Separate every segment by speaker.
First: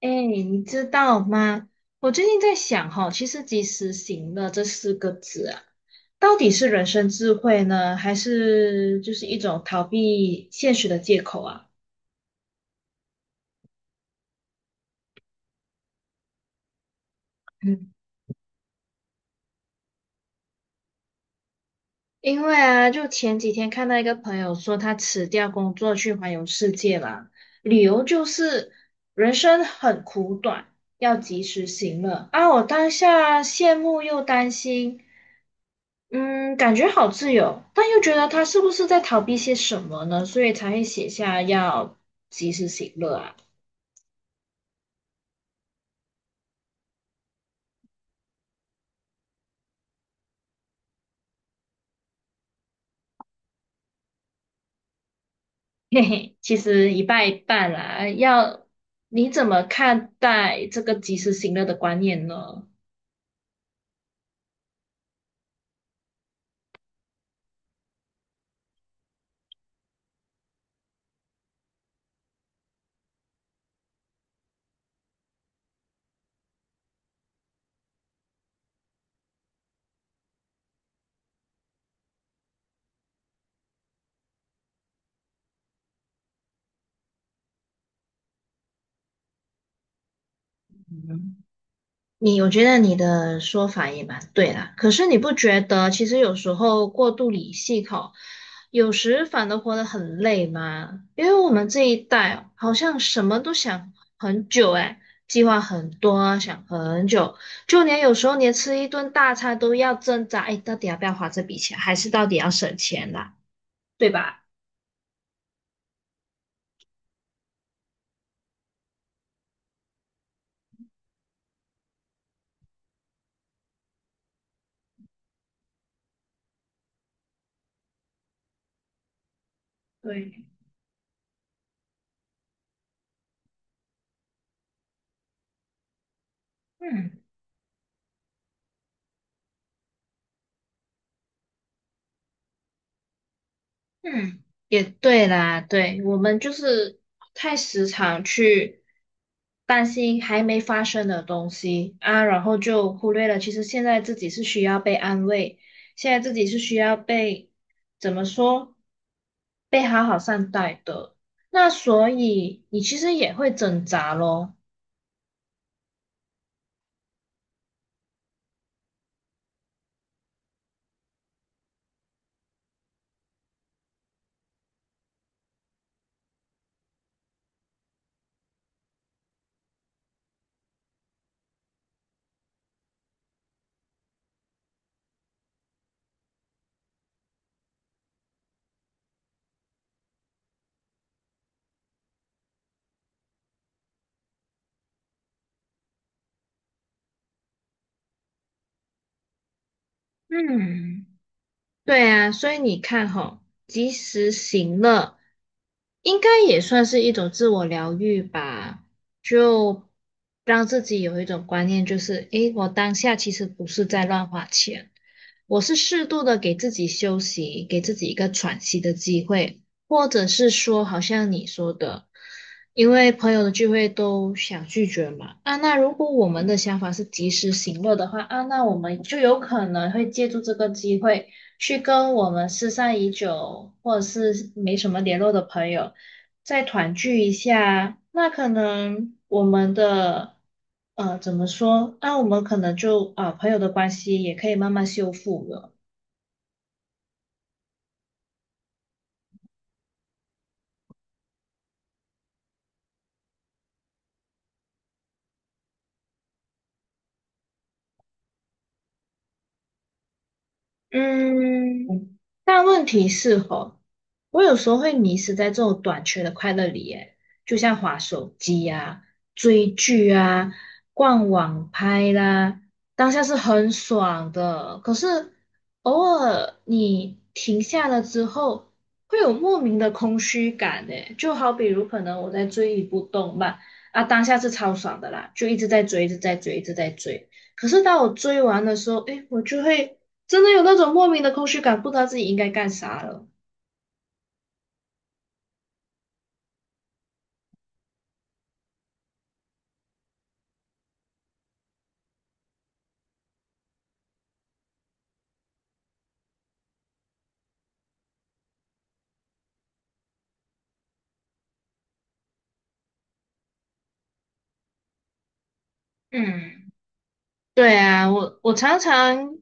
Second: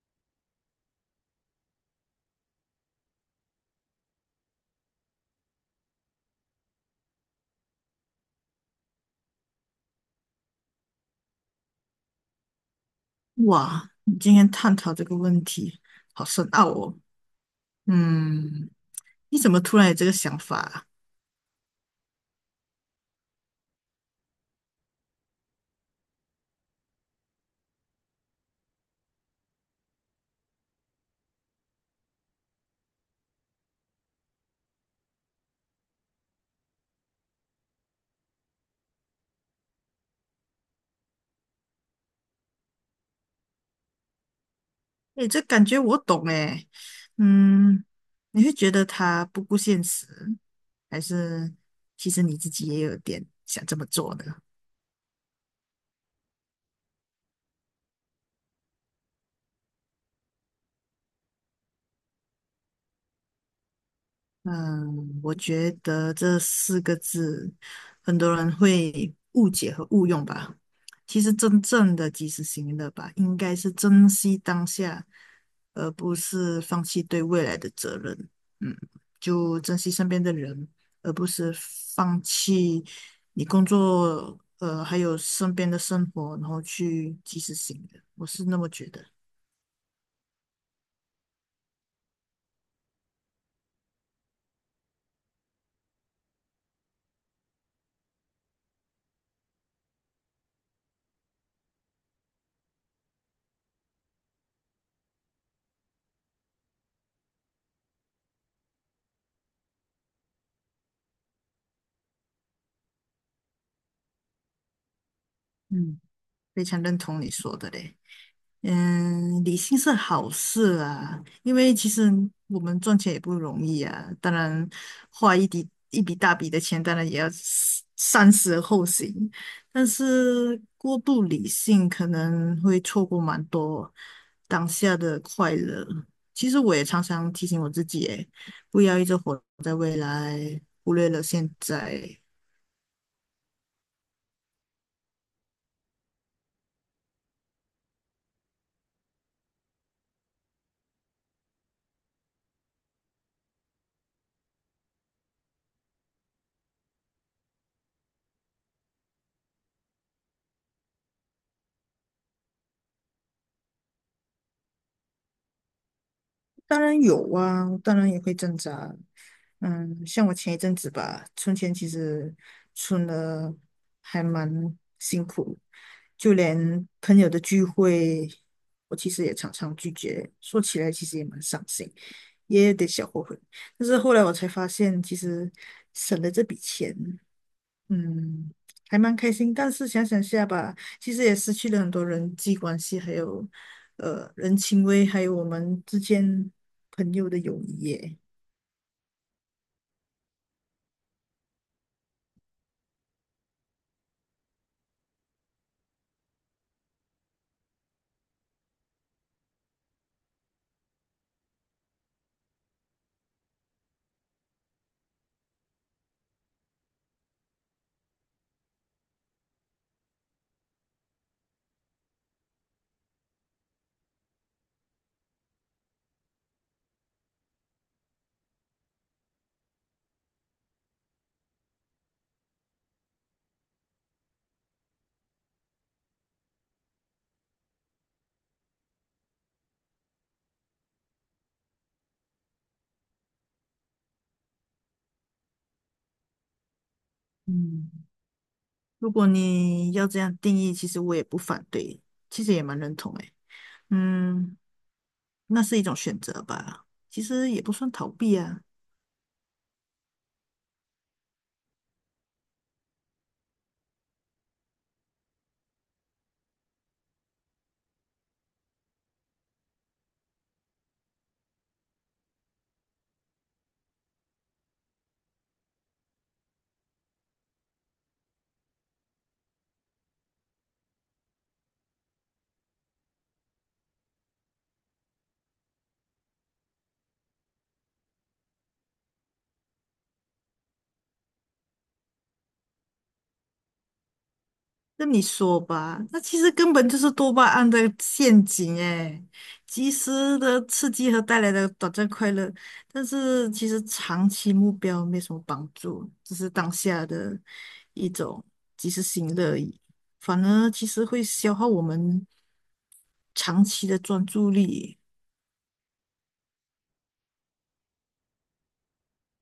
Speaker 1: 哎，你知道吗？我最近在想哈，其实"及时行乐"这四个字啊，到底是人生智慧呢，还是就是一种逃避现实的借口啊？
Speaker 2: 哇，你今天探讨这个问题，好深奥哦。
Speaker 1: 嗯，
Speaker 2: 嗯，你怎么突然有这个想法啊？
Speaker 1: 因为啊，就前几天看到一个朋友说，他辞掉工作去环游世界啦，理由就是人生很苦短，要及时行乐啊。我当下羡慕又担心。嗯，感觉好自由，但又觉得他是不是在逃避些什么呢？所以才会写下要及时行乐啊。
Speaker 2: 诶，这感觉我懂诶。嗯，你会觉得他不顾现实，还是其实你自己也有点想这么做的？
Speaker 1: 嘿嘿，其实一半一半啦。你怎么看待这个及时行乐的观念呢？
Speaker 2: 嗯，我觉得这四个字很多人会误解和误用吧。其实真正的及时行乐吧，应该是珍惜当下，而不是放弃对未来的责任。嗯，就珍惜身边的人，而不是放弃你工作，还有身边的生活，然后去及时行乐。我是那么觉得。
Speaker 1: 我觉得你的说法也蛮对啦，可是你不觉得其实有时候过度理性吼，有时反而活得很累吗？因为我们这一代哦好像什么都想很久诶，计划很多啊想很久，就连有时候连吃一顿大餐都要挣扎，哎，到底要不要花这笔钱，还是到底要省钱啦，对吧？
Speaker 2: 嗯，非常认同你说的嘞。嗯，理性是好事啊，因为其实我们赚钱也不容易啊。当然，花一笔一笔大笔的钱，当然也要思三思而后行。但
Speaker 1: 对，
Speaker 2: 是过度理性可能会错过蛮多当下的快乐。其实我也常
Speaker 1: 嗯。
Speaker 2: 常提醒我自己，诶，不要一直活在未来，忽略了现在。
Speaker 1: 嗯，也对啦，对，我们就是太时常去担心还没发生的东西啊，然后就忽略了，其实现在自己是需要被安慰，现在自己是需要被，怎么说，被好好善待的。那所以你其实也会挣扎咯。
Speaker 2: 当然有啊，当然也会挣扎。嗯，像我前一阵子吧，存钱其实存了还蛮辛苦，就连朋友的聚会，我其实也常常拒绝。说起来其实也蛮伤心，也有点小后悔。但是后来我才发现，其实省了这笔钱。嗯，还蛮开心，但是想想下吧，其实也失去了很多人际关系，还有人情味，还有我们之间朋友的友谊耶。
Speaker 1: 嗯对啊，所以你看吼，及时行乐应该也算是一种自我疗愈吧，就让自己有一种观念，就是诶，我当下其实不是在乱花钱，我是适度的给自己休息，给自己一个喘息的机会，或者是说，好像你说的，因为朋友的聚会都想拒绝嘛，啊，那如果我们的想法是及时行乐的话，啊，那我们就有可能会借助这个机会。去跟我们失散已久或者是没什么联络的朋友再团聚一下，那可能我们的怎么说？那、我们可能就啊、朋友的关系也可以慢慢修复了。
Speaker 2: 嗯，如果你要这样定义，其实我也不反对，其实也蛮认同诶。嗯，那是一种选择吧，其实也不算逃避啊。
Speaker 1: 嗯，但问题是吼，我有时候会迷失在这种短缺的快乐里耶，就像滑手机啊、追剧啊、逛网拍啦，当下是很爽的，可是偶尔你停下了之后，会有莫名的空虚感诶，就好比如可能我在追一部动漫啊，当下是超爽的啦，就一直在追，一直在追，一直在追。可是当我追完的时候，诶，我就会真的有那种莫名的空虚感，不知道自己应该干啥了。
Speaker 2: 那你说吧，那其实根本就是多巴胺的陷阱诶，及时的刺激和带来的短暂快乐，但是其实长期目标没什么帮助，只是当下的一种及时行乐而已，反而其实会消耗我们长期的专注力。
Speaker 1: 嗯，对啊，我常常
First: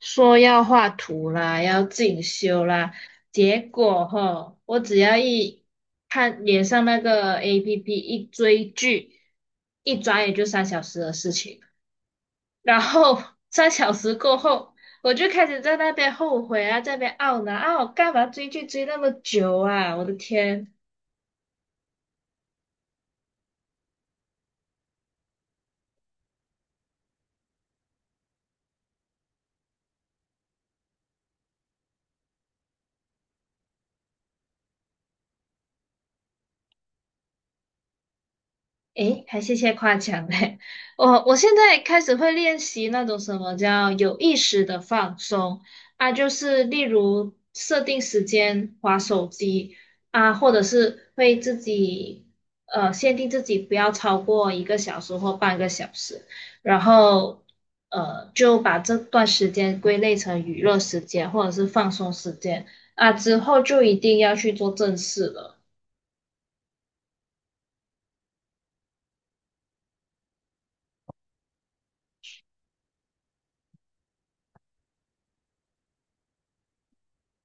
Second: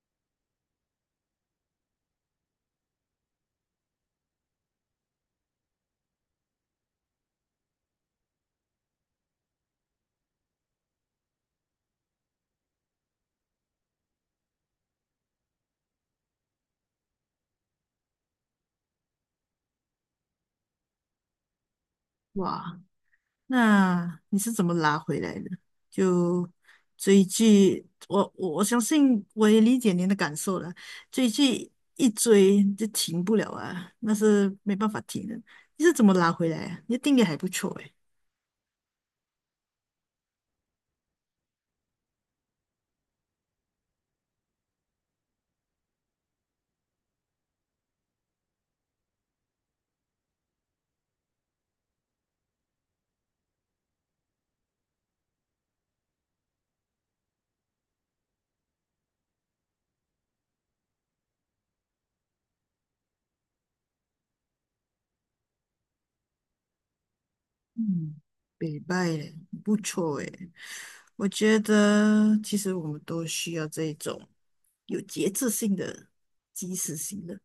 Speaker 1: 说要画图啦，要进修啦，结果吼，我只要一看脸上那个 APP 一追剧，一转眼就3小时的事情，然后 三小时过后，我就开始在那边后悔啊，在那边懊恼啊，我干嘛追剧追那么久啊？我的天！
Speaker 2: 哇，那你是怎么拉回来的？就追剧，我相信我也理解您的感受了。追剧一追就停不了啊，那是没办法停的。你是怎么拉回来啊？你的定力还不错诶。
Speaker 1: 诶，还谢谢夸奖嘞！我现在开始会练习那种什么叫有意识的放松啊，就是例如设定时间划手机啊，或者是会自己限定自己不要超过1个小时或0.5个小时，然后就把这段时间归类成娱乐时间或者是放松时间啊，之后就一定要去做正事了。
Speaker 2: 嗯，北拜耶不错诶。我觉得其实我们都需要这一种有节制性的、及时性的。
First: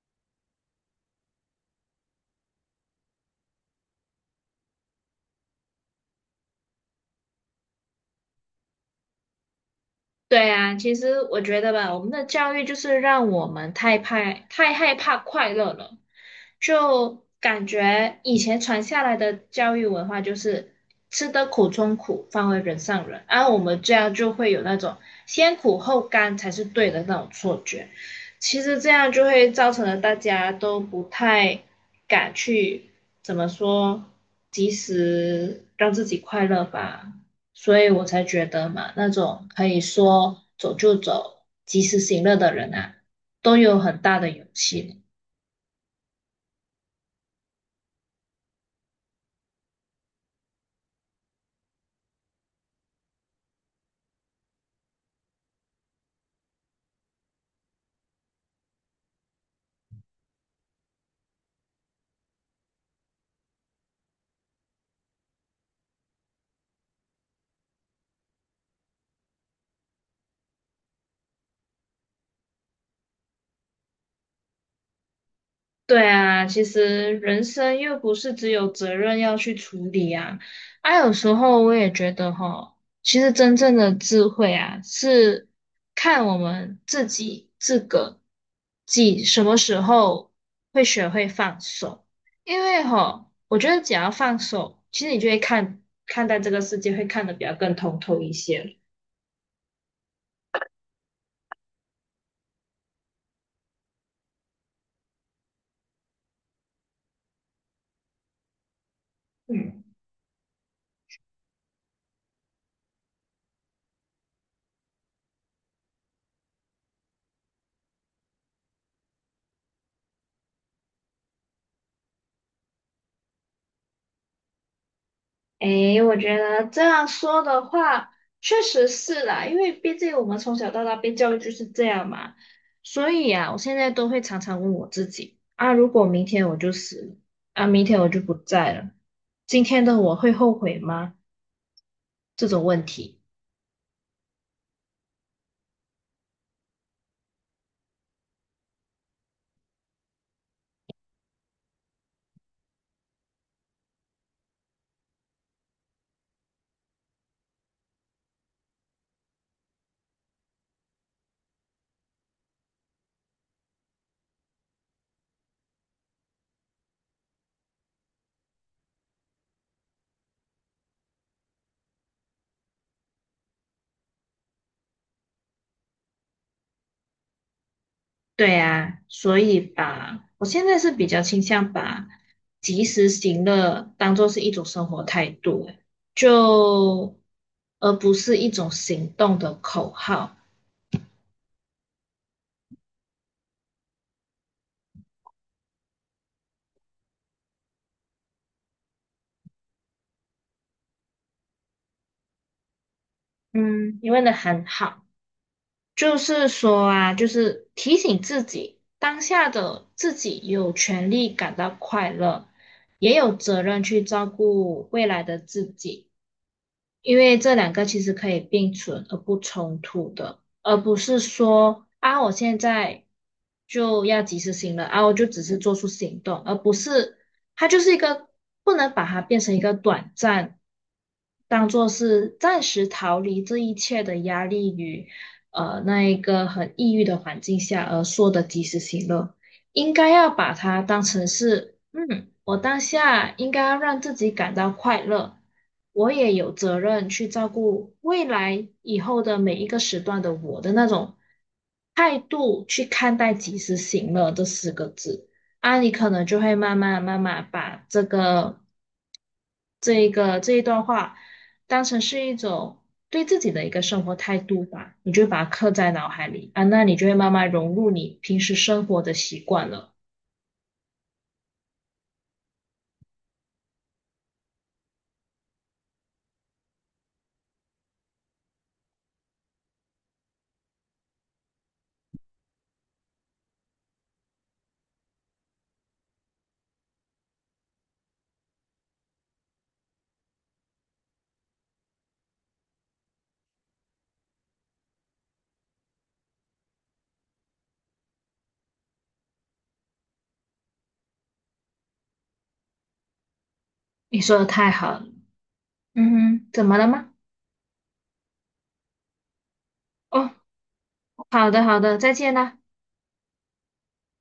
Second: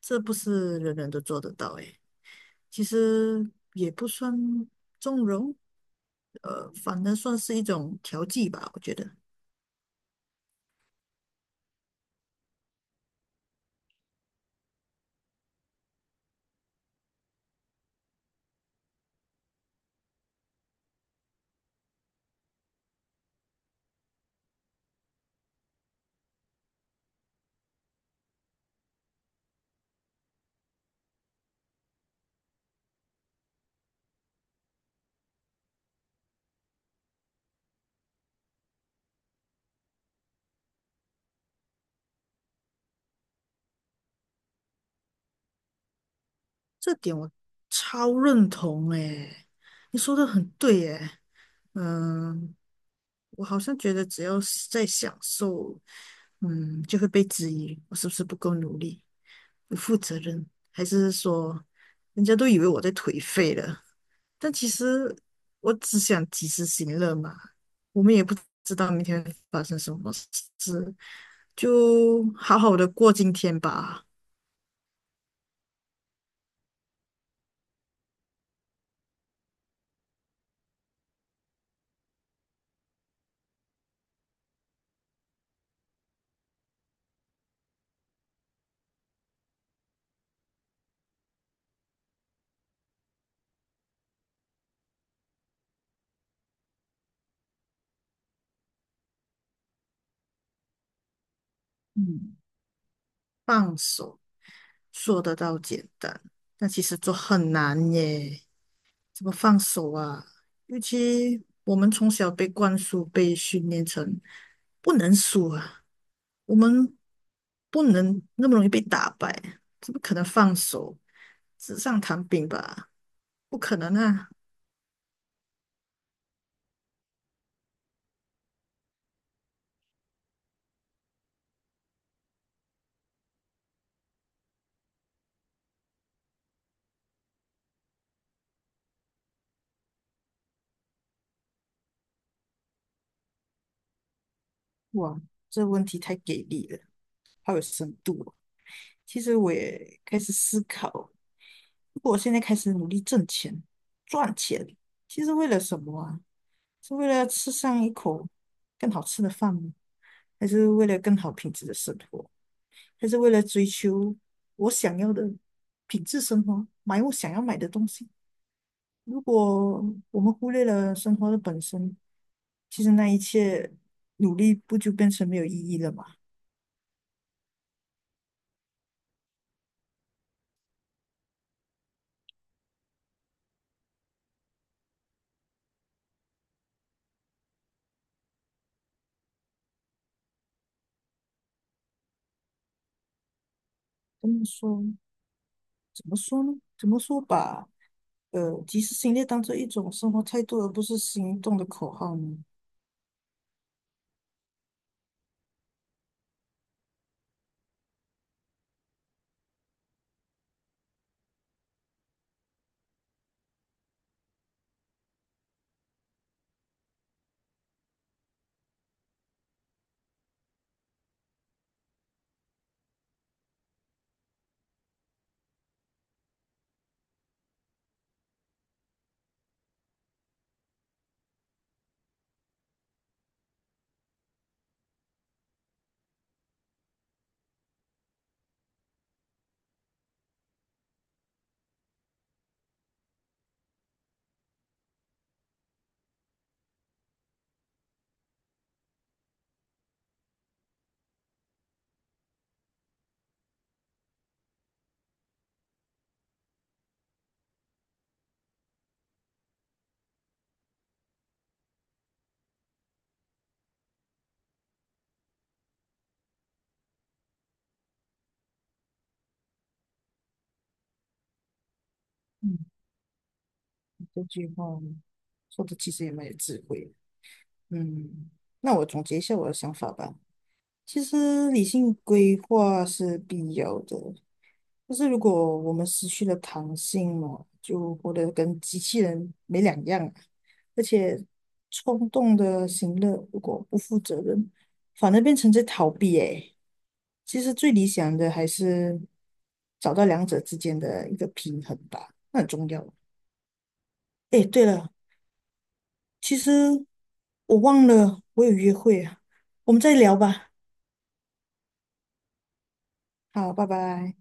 Speaker 2: 这不是人人都做得到诶。其实也不算纵容，反正算是一种调剂吧，我觉得
Speaker 1: 对啊，其实我觉得吧，我们的教育就是让我们太怕、太害怕快乐了，就感觉以前传下来的教育文化就是吃得苦中苦，方为人上人，而我们这样就会有那种先苦后甘才是对的那种错觉。其实这样就会造成了大家都不太敢去怎么说，及时让自己快乐吧。所以我才觉得嘛，那种可以说走就走、及时行乐的人啊，都有很大的勇气呢
Speaker 2: 这点我超认同诶，你说的很对诶，嗯，我好像觉得只要是在享受，嗯，就会被质疑我是不是不够努力、不负责任，还是说人家都以为我在颓废了。但其实我只想及时行乐嘛，我们也不知道明天会发生什么事，就好好的过今天吧。
Speaker 1: 对啊，其实人生又不是只有责任要去处理啊。啊，有时候我也觉得哈，其实真正的智慧啊，是看我们自己自个己什么时候会学会放手。因为哈，我觉得只要放手，其实你就会看待这个世界，会看得比较更通透一些。
Speaker 2: 嗯，放手说得到简单，但其实做很难耶。怎么放
Speaker 1: 嗯。
Speaker 2: 手啊？尤其我们从小被灌输、被训练成不能输啊，我们不能那么容易被打败，怎么可能放手？纸上谈兵吧。不可能啊！
Speaker 1: 诶，我觉得这样说的话，确实是啦，因为毕竟我们从小到大被教育就是这样嘛，所以啊，我现在都会常常问我自己，啊，如果明天我就死了，啊，明天我就不在了，今天的我会后悔吗？这种问题，
Speaker 2: 哇，这问题太给力了，好有深度哦。其实我也开始思考，如果我现在开始努力挣钱、赚钱，其实为了什么啊？是为了要吃上一口更好吃的饭吗？还是为了更好品质的生活？还是为了追求我想要的品质生活，买我想要买的东西？如果我们忽略了生活的本身，其实那一切努力不就变成没有意义了吗？
Speaker 1: 对啊，所以吧，我现在是比较倾向把及时行乐当做是一种生活态度，就而不是一种行动的口号。
Speaker 2: 怎么说？怎么说呢？怎么说把及时行乐当做一种生活态度，而不是行动的口号呢？
Speaker 1: 嗯，你问的很好，就是说啊，就是提醒自己，当下的自己有权利感到快乐，也有责任去照顾未来的自己。因为这两个其实可以并存而不冲突的，而不是说啊，我现在就要及时行乐啊，我就只是做出行动，而不是它就是一个不能把它变成一个短暂，当做是暂时逃离这一切的压力与那一个很抑郁的环境下而说的及时行乐。应该要把它当成是，嗯，我当下应该要让自己感到快乐，我也有责任去照顾未来以后的每一个时段的我的那种态度去看待及时行乐这四个字啊，你可能就会慢慢慢慢把这一段话当成是一种。对自己的一个生活态度吧，你就把它刻在脑海里啊，那你就会慢慢融入你平时生活的习惯了。
Speaker 2: 嗯，这句话说的其实也蛮有智慧。嗯，那我总结一下我的想法吧。其实理性规划是必要的，就是如果我们失去了弹性嘛，就活得跟机器人没两样啊。而且冲动的行乐，如果不负责任，反而变成在逃避。诶，其实最理想的还是找到两者之间的一个平衡吧，那很重要。
Speaker 1: 你说
Speaker 2: 诶，
Speaker 1: 的
Speaker 2: 对
Speaker 1: 太
Speaker 2: 了，
Speaker 1: 好了，嗯
Speaker 2: 其
Speaker 1: 哼，怎么
Speaker 2: 实
Speaker 1: 了吗？
Speaker 2: 我忘了我有约会啊，我们再聊
Speaker 1: 哦，
Speaker 2: 吧。
Speaker 1: 好的好的，再见啦。
Speaker 2: 好，拜拜。